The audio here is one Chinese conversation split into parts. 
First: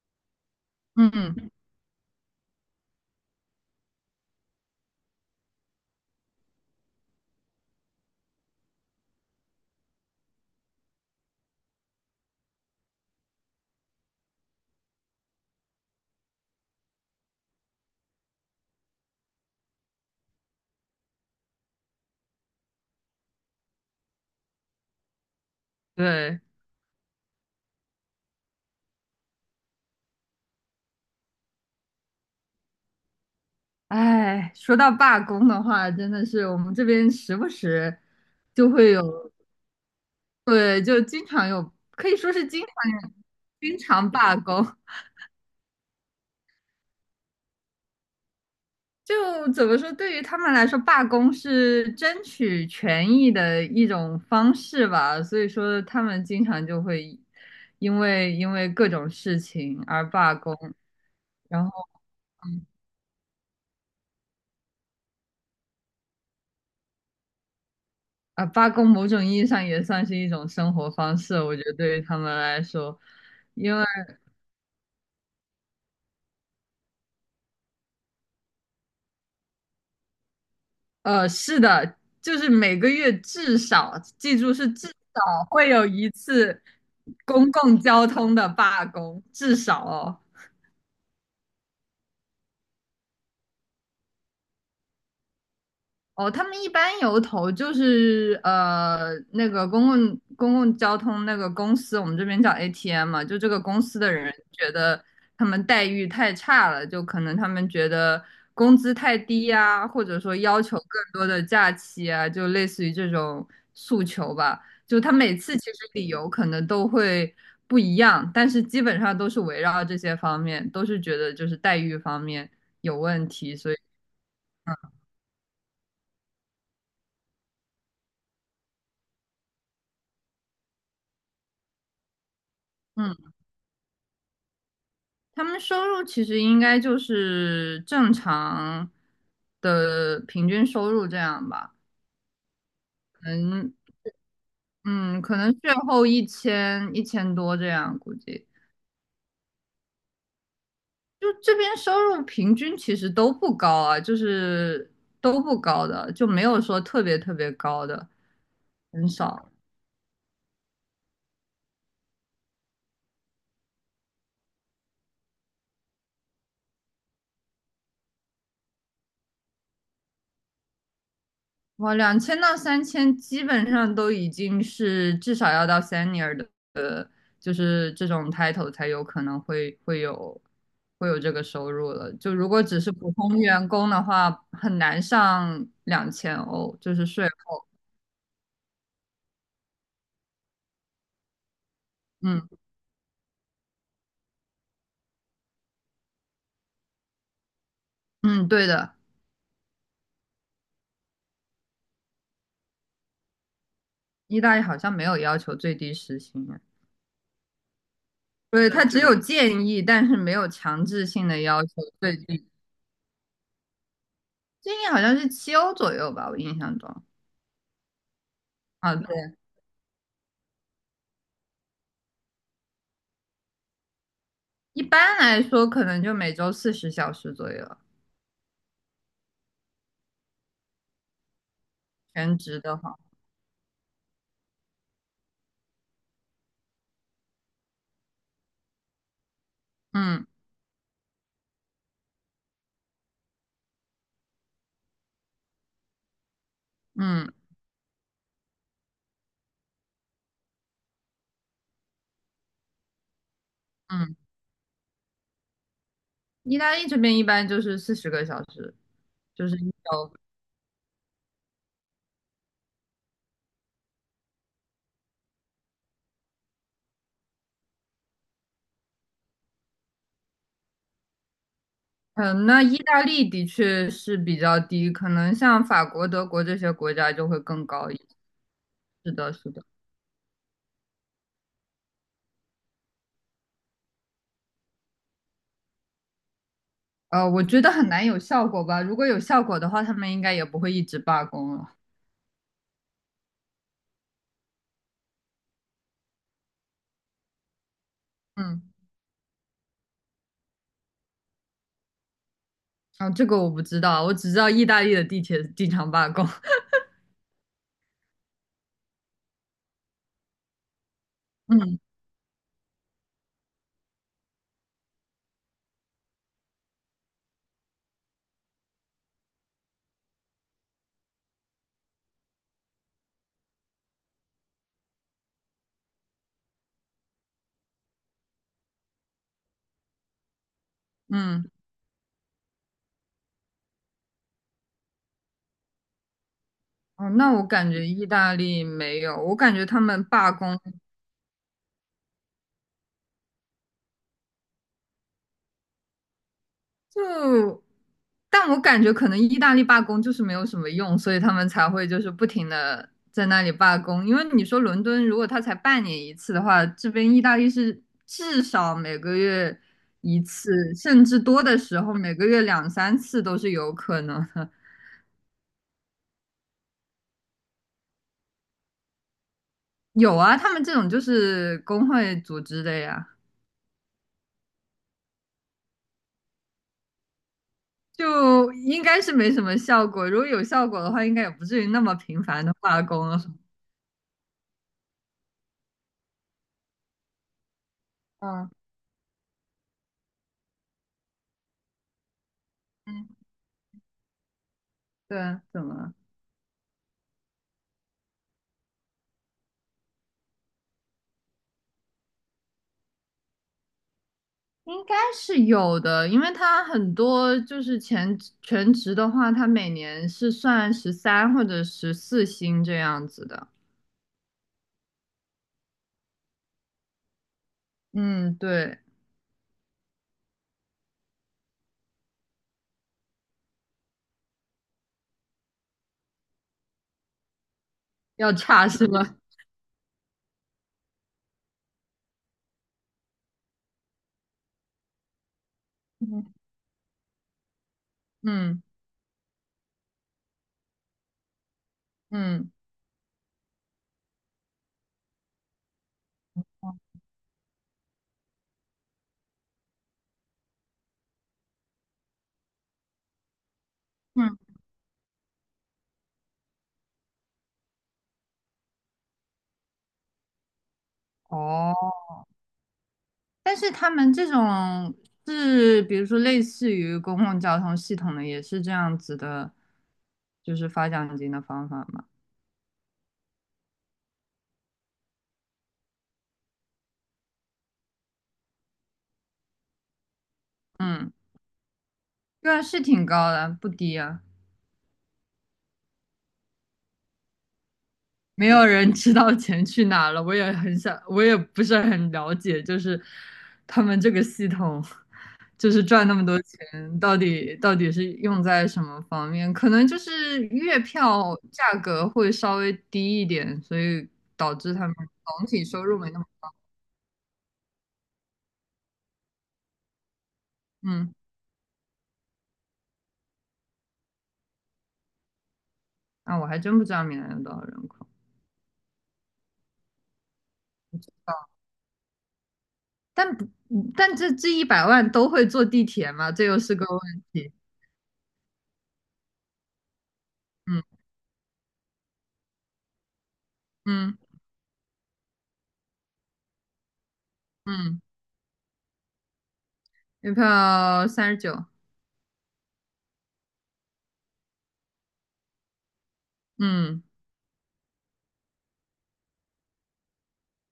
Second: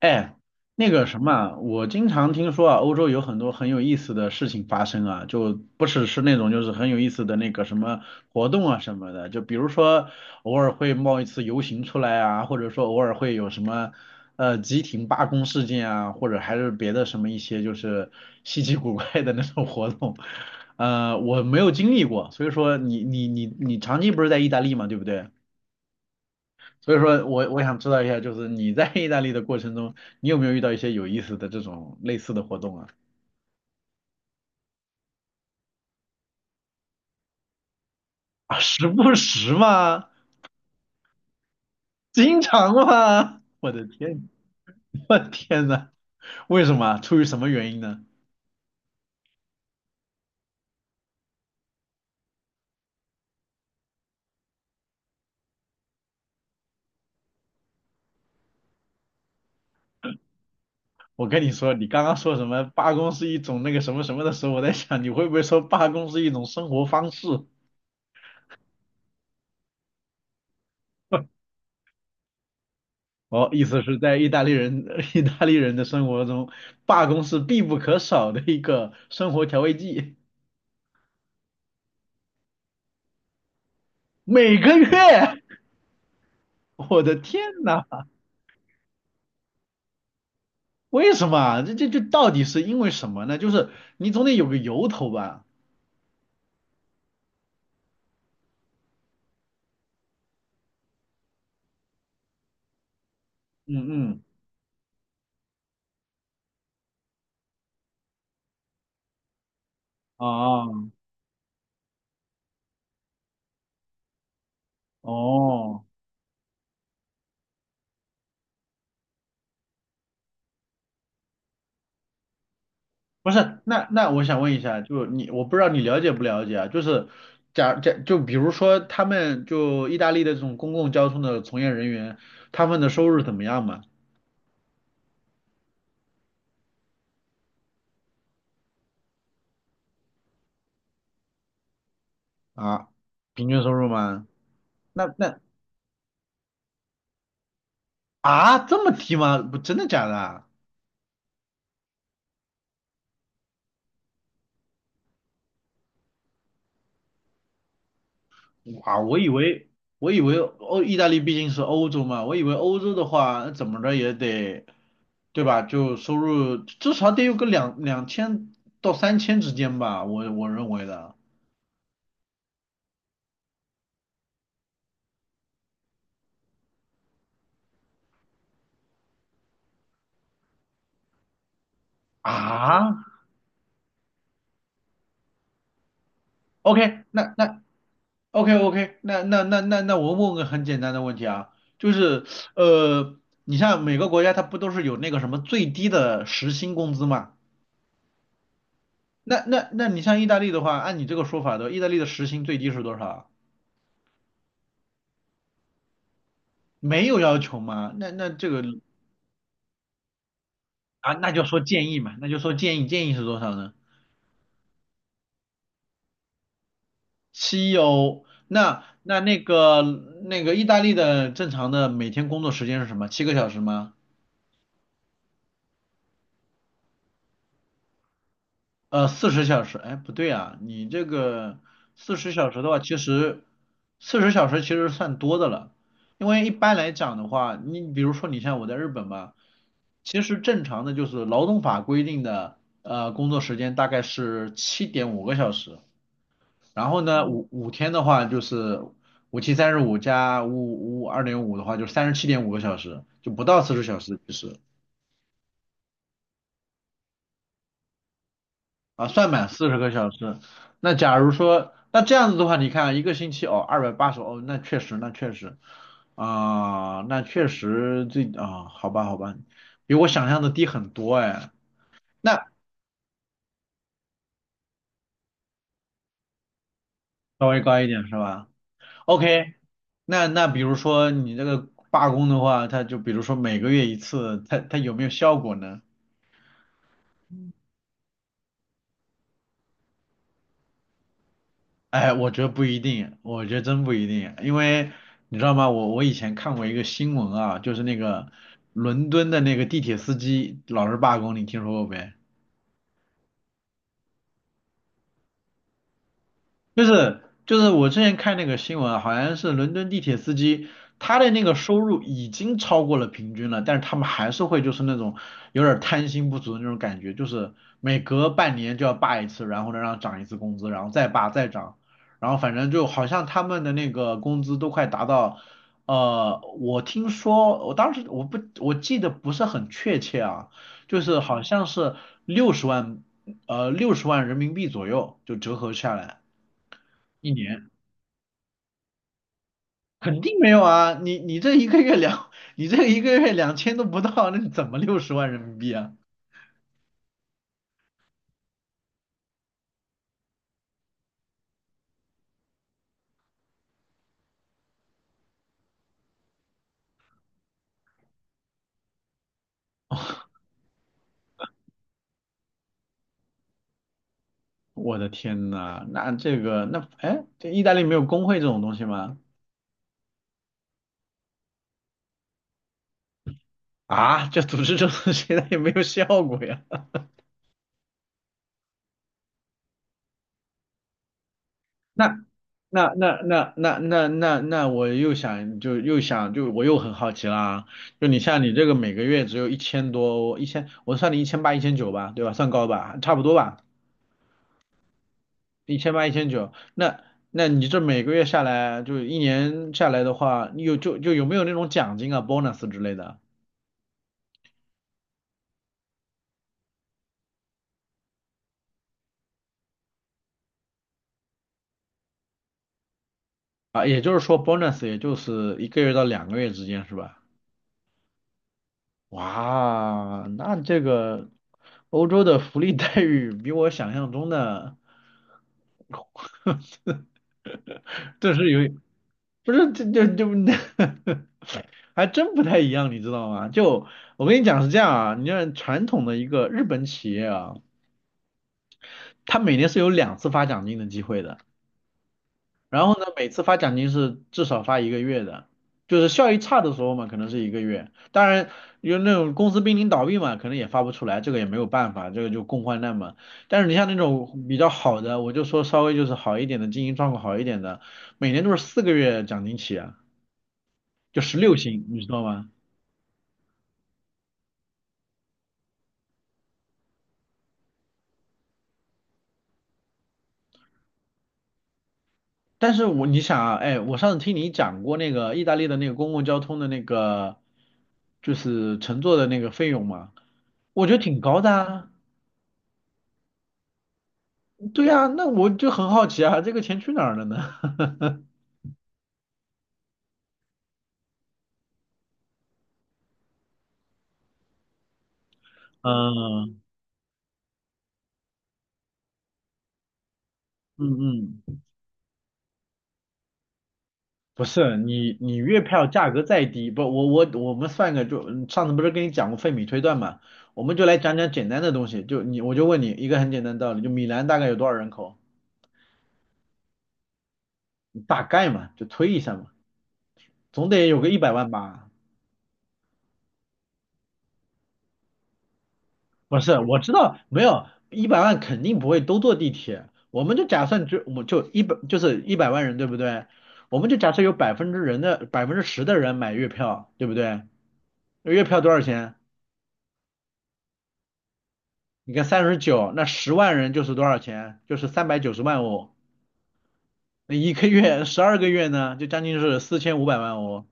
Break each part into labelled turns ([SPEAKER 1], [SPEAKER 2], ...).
[SPEAKER 1] 哎，那个什么
[SPEAKER 2] 嗯，
[SPEAKER 1] 啊我经常听说啊，欧洲有很多很有意思的事情发生啊，就不只是那种就是很有意思的那个什么活动啊什么的。就比如说偶尔会冒一次游行出来啊，或者说偶尔会有什么集体罢工事件啊，或者还是别的什么一些就是稀奇古怪的那种活动。我没有经历过。所以说你长期不是在意大利嘛，对不对？
[SPEAKER 2] 对，
[SPEAKER 1] 所以说我想知道一下，就是你在意大利的过程中，你有没有遇到一些有意思的这种类似的活动啊？
[SPEAKER 2] 哎，说到罢工的话，真的是我们这边时不时
[SPEAKER 1] 啊，
[SPEAKER 2] 就
[SPEAKER 1] 时
[SPEAKER 2] 会
[SPEAKER 1] 不
[SPEAKER 2] 有，
[SPEAKER 1] 时嘛。
[SPEAKER 2] 对，就经常有，可以说
[SPEAKER 1] 经
[SPEAKER 2] 是经
[SPEAKER 1] 常
[SPEAKER 2] 常有
[SPEAKER 1] 嘛，我
[SPEAKER 2] 经
[SPEAKER 1] 的
[SPEAKER 2] 常
[SPEAKER 1] 天。
[SPEAKER 2] 罢工。
[SPEAKER 1] 我的天呐。为什么啊？出于什么原因呢？
[SPEAKER 2] 就怎么说，对于他们来说，罢工是争取权益的一种方式吧。所以说，他们经常就会因为各种事情而罢工，
[SPEAKER 1] 我跟你
[SPEAKER 2] 然
[SPEAKER 1] 说，你
[SPEAKER 2] 后。
[SPEAKER 1] 刚刚说什么罢工是一种那个什么什么的时候，我在想你会不会说罢工是一种生活方式？
[SPEAKER 2] 啊，罢工某种意义上也算是一种生活方式，我觉得对于他们来说，
[SPEAKER 1] 哦，意
[SPEAKER 2] 因
[SPEAKER 1] 思
[SPEAKER 2] 为
[SPEAKER 1] 是在意大利人 意大利人的生活中，罢工是必不可少的一个生活调味剂。
[SPEAKER 2] 是的，就是每个月至少，记住
[SPEAKER 1] 每
[SPEAKER 2] 是
[SPEAKER 1] 个
[SPEAKER 2] 至
[SPEAKER 1] 月。
[SPEAKER 2] 少会有一次
[SPEAKER 1] 我的天
[SPEAKER 2] 公共
[SPEAKER 1] 呐。
[SPEAKER 2] 交通的罢工，至少哦。
[SPEAKER 1] 为什么啊？这到底是因为什么呢？就是你总得有个由头吧？
[SPEAKER 2] 哦，他们一般由头就是那个公共交通那个公司，我们这边叫 ATM 嘛，就这个公司
[SPEAKER 1] 嗯
[SPEAKER 2] 的
[SPEAKER 1] 嗯。
[SPEAKER 2] 人觉得他们待遇太差了，就可能他们觉得工资太低呀，或者说要求
[SPEAKER 1] 哦
[SPEAKER 2] 更多的假期啊，就类似于这种诉求吧。就他每次其实
[SPEAKER 1] 哦。
[SPEAKER 2] 理由可能都会不一样，但是基本上都是围绕这些方面，都是觉得就是待遇方面有问
[SPEAKER 1] 不
[SPEAKER 2] 题，
[SPEAKER 1] 是，
[SPEAKER 2] 所以。
[SPEAKER 1] 那我想问一下。就你，我不知道你了解不了解啊？就是就比如说他们就意大利的这种公共交通的从业人员，他们的收入
[SPEAKER 2] 嗯。
[SPEAKER 1] 怎么样嘛？
[SPEAKER 2] 他们收入其实应该就是正常的平均收入这样吧，
[SPEAKER 1] 啊，
[SPEAKER 2] 可
[SPEAKER 1] 平均收
[SPEAKER 2] 能
[SPEAKER 1] 入吗？那
[SPEAKER 2] 嗯，可
[SPEAKER 1] 那
[SPEAKER 2] 能税后1000,1000多这样估计。
[SPEAKER 1] 啊，这么低吗？不，真的假的啊？
[SPEAKER 2] 就这边收入平均其实都不高啊，就是都不高的，就没有说特别特别高的，
[SPEAKER 1] 哇，
[SPEAKER 2] 很
[SPEAKER 1] 我以
[SPEAKER 2] 少。
[SPEAKER 1] 为我以为意大利毕竟是欧洲嘛。我以为欧洲的话，那怎么着也得，对吧？就收入至少得有个两千到3000之间吧，我认为的
[SPEAKER 2] 哇，2000到3000基本上都已经是至少要到 senior 的，呃就是这种 title 才有可能会有会有这个收入了。就如果只是
[SPEAKER 1] 啊。
[SPEAKER 2] 普通员工的话，很难上2000欧，就
[SPEAKER 1] OK。
[SPEAKER 2] 是税
[SPEAKER 1] 那
[SPEAKER 2] 后。
[SPEAKER 1] OK，那我问个很简单的问题啊，就是
[SPEAKER 2] 嗯
[SPEAKER 1] 呃，你像每个国家它不都是有那个什么最低的时薪工资嘛？
[SPEAKER 2] 嗯，对的，
[SPEAKER 1] 那你像意大利的话，按你这个说法的，意大利的时薪最低是多少啊？
[SPEAKER 2] 意大利好像没有要求最低时薪啊。
[SPEAKER 1] 没有要求吗？那这个
[SPEAKER 2] 对，他它只有建议，但是没有强制
[SPEAKER 1] 啊，
[SPEAKER 2] 性
[SPEAKER 1] 那
[SPEAKER 2] 的
[SPEAKER 1] 就说
[SPEAKER 2] 要求
[SPEAKER 1] 建议嘛。
[SPEAKER 2] 最
[SPEAKER 1] 那就
[SPEAKER 2] 低。
[SPEAKER 1] 说建议，建议是多少呢？
[SPEAKER 2] 建议好像是7欧左右吧，我印象中。
[SPEAKER 1] 7欧。那
[SPEAKER 2] 啊，
[SPEAKER 1] 那
[SPEAKER 2] 对。
[SPEAKER 1] 那个那个意大利的正常的每天工作时间是什么？7个小时吗？
[SPEAKER 2] 一般来说可能就每周40小时左右，
[SPEAKER 1] 四十小时？哎，不对啊，你这个四十
[SPEAKER 2] 全
[SPEAKER 1] 小
[SPEAKER 2] 职
[SPEAKER 1] 时的
[SPEAKER 2] 的
[SPEAKER 1] 话，其
[SPEAKER 2] 话，
[SPEAKER 1] 实四十小时其实算多的了。因为一般来讲的话，你比如说你像我在日本吧，其
[SPEAKER 2] 嗯。
[SPEAKER 1] 实正常的就是劳动法规定的工作时间大概是七点五个小时。然后呢，
[SPEAKER 2] 嗯
[SPEAKER 1] 5天的话就是五七三十五加五五二点五的话，就是37.5个小时，就不到四十小
[SPEAKER 2] 嗯，
[SPEAKER 1] 时其实
[SPEAKER 2] 意大利这边一般就是40个小时，
[SPEAKER 1] 啊。算
[SPEAKER 2] 就
[SPEAKER 1] 满
[SPEAKER 2] 是
[SPEAKER 1] 四
[SPEAKER 2] 一
[SPEAKER 1] 十个
[SPEAKER 2] 周。
[SPEAKER 1] 小时。那假如说，那这样子的话，你看啊一个星期哦，280哦。那确实，好吧，好吧，比我想象的低很多哎。
[SPEAKER 2] 嗯，
[SPEAKER 1] 那
[SPEAKER 2] 那意大利的确是比较低，可能像法国、德国这些国家就会
[SPEAKER 1] 稍微
[SPEAKER 2] 更
[SPEAKER 1] 高一
[SPEAKER 2] 高一
[SPEAKER 1] 点
[SPEAKER 2] 些。
[SPEAKER 1] 是吧
[SPEAKER 2] 是的，是
[SPEAKER 1] ？OK。
[SPEAKER 2] 的，
[SPEAKER 1] 那比如说你这个罢工的话，它就比如说每个月一次，它有没有效果呢？
[SPEAKER 2] 我觉得很难有效果吧，如果有效果的话，他们应该也不会一直罢工了。
[SPEAKER 1] 哎，我觉得不一定，我觉得真不一定。因为你知道吗？我以前看过一个新闻啊，就是那个
[SPEAKER 2] 嗯，
[SPEAKER 1] 伦敦的那个地铁司机老是罢工，你听说过没？
[SPEAKER 2] 哦，这个我不知道，我只知道意大利的地铁经常罢工。
[SPEAKER 1] 就是就是我之前看那个新闻啊，好像是伦敦地铁司机，他的那个收
[SPEAKER 2] 嗯
[SPEAKER 1] 入已经超过了平均了，但是他们还是会就是那种有点儿贪心不足的那种感觉，就是每隔半年就要罢一次，然后呢让涨一次工资，然后再罢再涨。然后反正就好像他们的那个工资都快达到，我听说我当时我记得不是很确切啊。就是好
[SPEAKER 2] 嗯。
[SPEAKER 1] 像是六十万六十万人民币左右就折合下来。
[SPEAKER 2] 哦，
[SPEAKER 1] 一
[SPEAKER 2] 那我
[SPEAKER 1] 年
[SPEAKER 2] 感觉意大利没有，我感觉他们
[SPEAKER 1] 肯
[SPEAKER 2] 罢
[SPEAKER 1] 定没
[SPEAKER 2] 工
[SPEAKER 1] 有啊，你这一个月两，你这一个月2000都不到，那是怎么六十万人民币啊？
[SPEAKER 2] 就，但我感觉可能意大利罢工就是没有什么用，所以他们才会就是不停的在那里罢工。因为你说伦敦如果他才半年一次的话，这边意大利是至少每个月1次，甚至多的时候每个月2,3次都是有可能的。
[SPEAKER 1] 我的天呐。那这个那哎，这意大利没有工会这种东西吗？
[SPEAKER 2] 有啊，他们这种就是工会组织的呀。
[SPEAKER 1] 啊，这组织这种东西它也没有效果呀。
[SPEAKER 2] 就应该是没什么效果。如果有效果的话，应该也不至于那 么
[SPEAKER 1] 那
[SPEAKER 2] 频繁的罢
[SPEAKER 1] 那
[SPEAKER 2] 工
[SPEAKER 1] 那
[SPEAKER 2] 了。
[SPEAKER 1] 那那那那那我又想就又想就我又很好奇啦。就你像
[SPEAKER 2] 嗯，
[SPEAKER 1] 你这个每个月只有1000多。一千我算你一千八一千九吧，对吧？算高吧，
[SPEAKER 2] 嗯，
[SPEAKER 1] 差不多吧。
[SPEAKER 2] 对啊，怎么
[SPEAKER 1] 一千
[SPEAKER 2] 了？
[SPEAKER 1] 八、一千九。那你这每个月下来，就一年下来的话，你有就就有没有那种奖金啊、bonus 之类的
[SPEAKER 2] 应该是有的，因为他很多就是全职的话，他每年是算13或者14薪这样子的。
[SPEAKER 1] 啊？也就是说，bonus 也就是一个月到2个月之间，是吧？
[SPEAKER 2] 嗯，对，
[SPEAKER 1] 哇，那这个欧洲的福利待遇比我想象中的，
[SPEAKER 2] 要
[SPEAKER 1] 这是
[SPEAKER 2] 差
[SPEAKER 1] 有，
[SPEAKER 2] 是吧？
[SPEAKER 1] 不是这这这，还真不太一样，你知道吗？就我跟你讲是这样啊，你像传统的
[SPEAKER 2] 嗯
[SPEAKER 1] 一个日本企业啊，
[SPEAKER 2] 嗯
[SPEAKER 1] 它每年是有2次发奖金的机会的。
[SPEAKER 2] 嗯
[SPEAKER 1] 然后呢，每次发奖金是至少发一个月的，就是效益差的时
[SPEAKER 2] 嗯
[SPEAKER 1] 候嘛，可能是一个月。当然，有那种公司濒临倒闭嘛，可能也发不出来，这个也没有办法，这个就共患难嘛。但是你像那
[SPEAKER 2] 嗯。
[SPEAKER 1] 种比较好的，我就说稍微就是好一点的，经营状况好一点的，每年都是4个月奖金起啊，就十六
[SPEAKER 2] 哦，
[SPEAKER 1] 薪，你知道吗？
[SPEAKER 2] 但是他们这种是，比如说类似于公共交通系统的，也是这样子的，就是发奖金的方法嘛。
[SPEAKER 1] 但是你想啊，哎，我上次听你讲过那个意大利的那个公共交通的那个，就是乘坐的那个费用嘛，我觉得
[SPEAKER 2] 嗯，
[SPEAKER 1] 挺高的啊。
[SPEAKER 2] 对，啊，是挺高的，不低啊。
[SPEAKER 1] 对呀，那我就很好奇啊，这个钱去哪儿了呢？
[SPEAKER 2] 没有人知道钱去哪了，我也很想，我也不是很了解，就是他们这个系统，就是赚那么多
[SPEAKER 1] 嗯
[SPEAKER 2] 钱，到底是用在什么方面？可能就是月票
[SPEAKER 1] 嗯嗯。
[SPEAKER 2] 价格会稍微低一点，所以
[SPEAKER 1] 不
[SPEAKER 2] 导致
[SPEAKER 1] 是
[SPEAKER 2] 他们
[SPEAKER 1] 你
[SPEAKER 2] 总
[SPEAKER 1] 月
[SPEAKER 2] 体收
[SPEAKER 1] 票
[SPEAKER 2] 入
[SPEAKER 1] 价
[SPEAKER 2] 没那
[SPEAKER 1] 格
[SPEAKER 2] 么，
[SPEAKER 1] 再低，不我我我们算个上次不是跟你讲过费米推断嘛。我们就来
[SPEAKER 2] 嗯。
[SPEAKER 1] 讲讲简单的东西。我就问你一个很简单的道理，就米兰大概有多少人口？
[SPEAKER 2] 啊，我还真不知道米兰有多少人口，
[SPEAKER 1] 大概嘛，就推一下嘛，总得有个一百万吧。
[SPEAKER 2] 但不，嗯但这100万都会坐地铁吗？
[SPEAKER 1] 不
[SPEAKER 2] 这
[SPEAKER 1] 是，
[SPEAKER 2] 又是
[SPEAKER 1] 我
[SPEAKER 2] 个
[SPEAKER 1] 知道
[SPEAKER 2] 问
[SPEAKER 1] 没
[SPEAKER 2] 题。
[SPEAKER 1] 有一百万肯定不会都坐地铁。我们就假
[SPEAKER 2] 嗯
[SPEAKER 1] 设就是100万人对不对？我们就假
[SPEAKER 2] 嗯
[SPEAKER 1] 设有10%的人买月票对不对？
[SPEAKER 2] 嗯，
[SPEAKER 1] 那月票多少钱？
[SPEAKER 2] 月票39。
[SPEAKER 1] 你看39，那十万人就是多少钱？就是390万哦。
[SPEAKER 2] 嗯
[SPEAKER 1] 那一个月12个月呢，就将近是四千五百万哦。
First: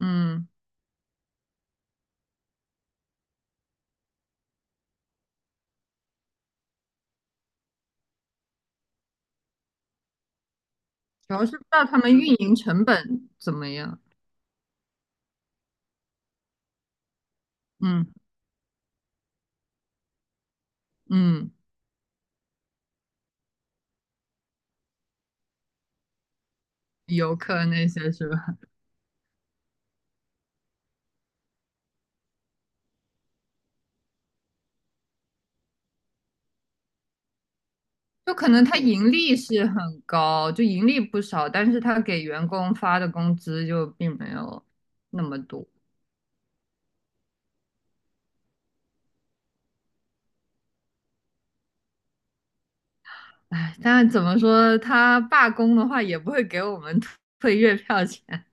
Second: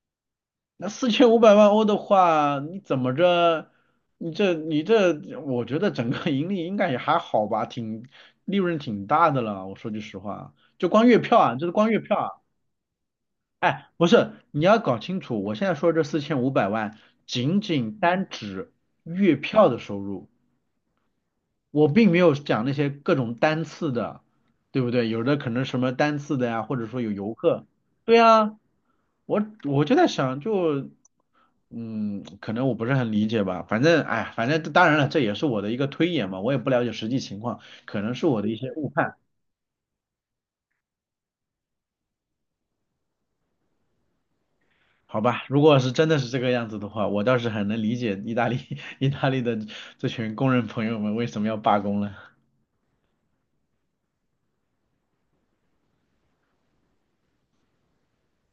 [SPEAKER 2] 嗯，
[SPEAKER 1] 那4500万欧的话，你怎么着？你这你这，我觉得整个盈利应该也还好吧。利润挺大的了。我说句实话，就光月
[SPEAKER 2] 主
[SPEAKER 1] 票
[SPEAKER 2] 要是
[SPEAKER 1] 啊，
[SPEAKER 2] 不
[SPEAKER 1] 就
[SPEAKER 2] 知
[SPEAKER 1] 是
[SPEAKER 2] 道
[SPEAKER 1] 光
[SPEAKER 2] 他
[SPEAKER 1] 月
[SPEAKER 2] 们
[SPEAKER 1] 票啊。
[SPEAKER 2] 运营成本怎么
[SPEAKER 1] 哎，
[SPEAKER 2] 样。
[SPEAKER 1] 不是，你要搞清楚。我现在说这四千五百万，仅仅
[SPEAKER 2] 嗯
[SPEAKER 1] 单指月票的收入。
[SPEAKER 2] 嗯，
[SPEAKER 1] 我并没有讲那些各种单次的，对不对？有的可能什么单次的呀，或者说有游
[SPEAKER 2] 游客
[SPEAKER 1] 客。
[SPEAKER 2] 那些
[SPEAKER 1] 对
[SPEAKER 2] 是吧？
[SPEAKER 1] 啊，我就在想，就可能我不是很理解吧。反正当然了，这也是我的一个推演嘛，我也不了解实际情况，可能是
[SPEAKER 2] 就
[SPEAKER 1] 我的
[SPEAKER 2] 可
[SPEAKER 1] 一
[SPEAKER 2] 能
[SPEAKER 1] 些
[SPEAKER 2] 他
[SPEAKER 1] 误
[SPEAKER 2] 盈
[SPEAKER 1] 判。
[SPEAKER 2] 利是很高，就盈利不少，但是他给员工发的工资就并没有
[SPEAKER 1] 好
[SPEAKER 2] 那么
[SPEAKER 1] 吧，如
[SPEAKER 2] 多。
[SPEAKER 1] 果是真的是这个样子的话，我倒是很能理解意大利 意大利的这群工人朋友们为什么要罢工了。
[SPEAKER 2] 哎，但怎么说，他罢工的话也不会给我们退 退月票钱，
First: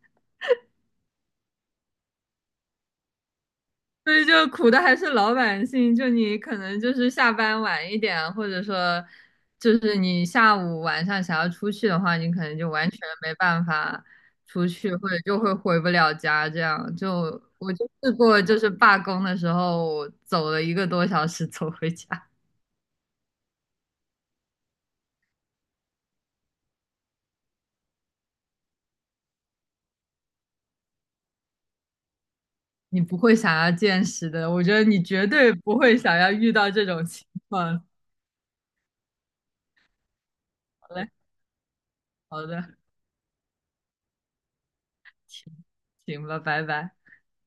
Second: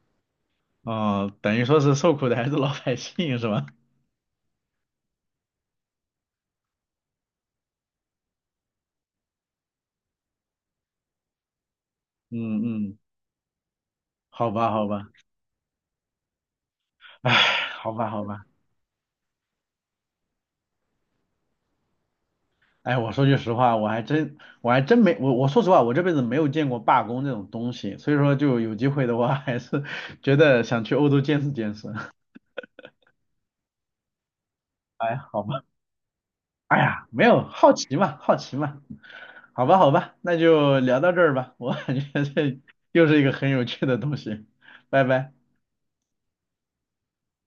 [SPEAKER 1] 哦，等于说是受苦的还是老百姓是吧？
[SPEAKER 2] 所以就苦的还是老百姓。就你可能就是下班晚一点，或者说就是你下午晚上想要出去的话，你可能
[SPEAKER 1] 嗯
[SPEAKER 2] 就完
[SPEAKER 1] 嗯。
[SPEAKER 2] 全没办法
[SPEAKER 1] 好
[SPEAKER 2] 出
[SPEAKER 1] 吧好
[SPEAKER 2] 去，或
[SPEAKER 1] 吧。
[SPEAKER 2] 者就会回不了家。这样就
[SPEAKER 1] 唉，
[SPEAKER 2] 我就
[SPEAKER 1] 好吧，
[SPEAKER 2] 试
[SPEAKER 1] 好
[SPEAKER 2] 过，
[SPEAKER 1] 吧。
[SPEAKER 2] 就是罢工的时候走了1个多小时走回家。
[SPEAKER 1] 哎，我说句实话，我还真，我还真没，我我说实话，我这辈子没有见过罢工这种东西。所以说就有机会的话，还是 觉得想去欧洲见识见识。
[SPEAKER 2] 你不会想要见识的，我觉得你
[SPEAKER 1] 哎，
[SPEAKER 2] 绝
[SPEAKER 1] 好
[SPEAKER 2] 对
[SPEAKER 1] 吧。
[SPEAKER 2] 不会想要遇到
[SPEAKER 1] 哎
[SPEAKER 2] 这种
[SPEAKER 1] 呀，没
[SPEAKER 2] 情
[SPEAKER 1] 有，好
[SPEAKER 2] 况。
[SPEAKER 1] 奇嘛，好奇嘛。好吧，好吧，那就
[SPEAKER 2] 好
[SPEAKER 1] 聊
[SPEAKER 2] 嘞，
[SPEAKER 1] 到这儿吧，我感觉
[SPEAKER 2] 好
[SPEAKER 1] 这
[SPEAKER 2] 的。
[SPEAKER 1] 又是一个很有趣的东西。拜拜。
[SPEAKER 2] 行，行吧，拜拜。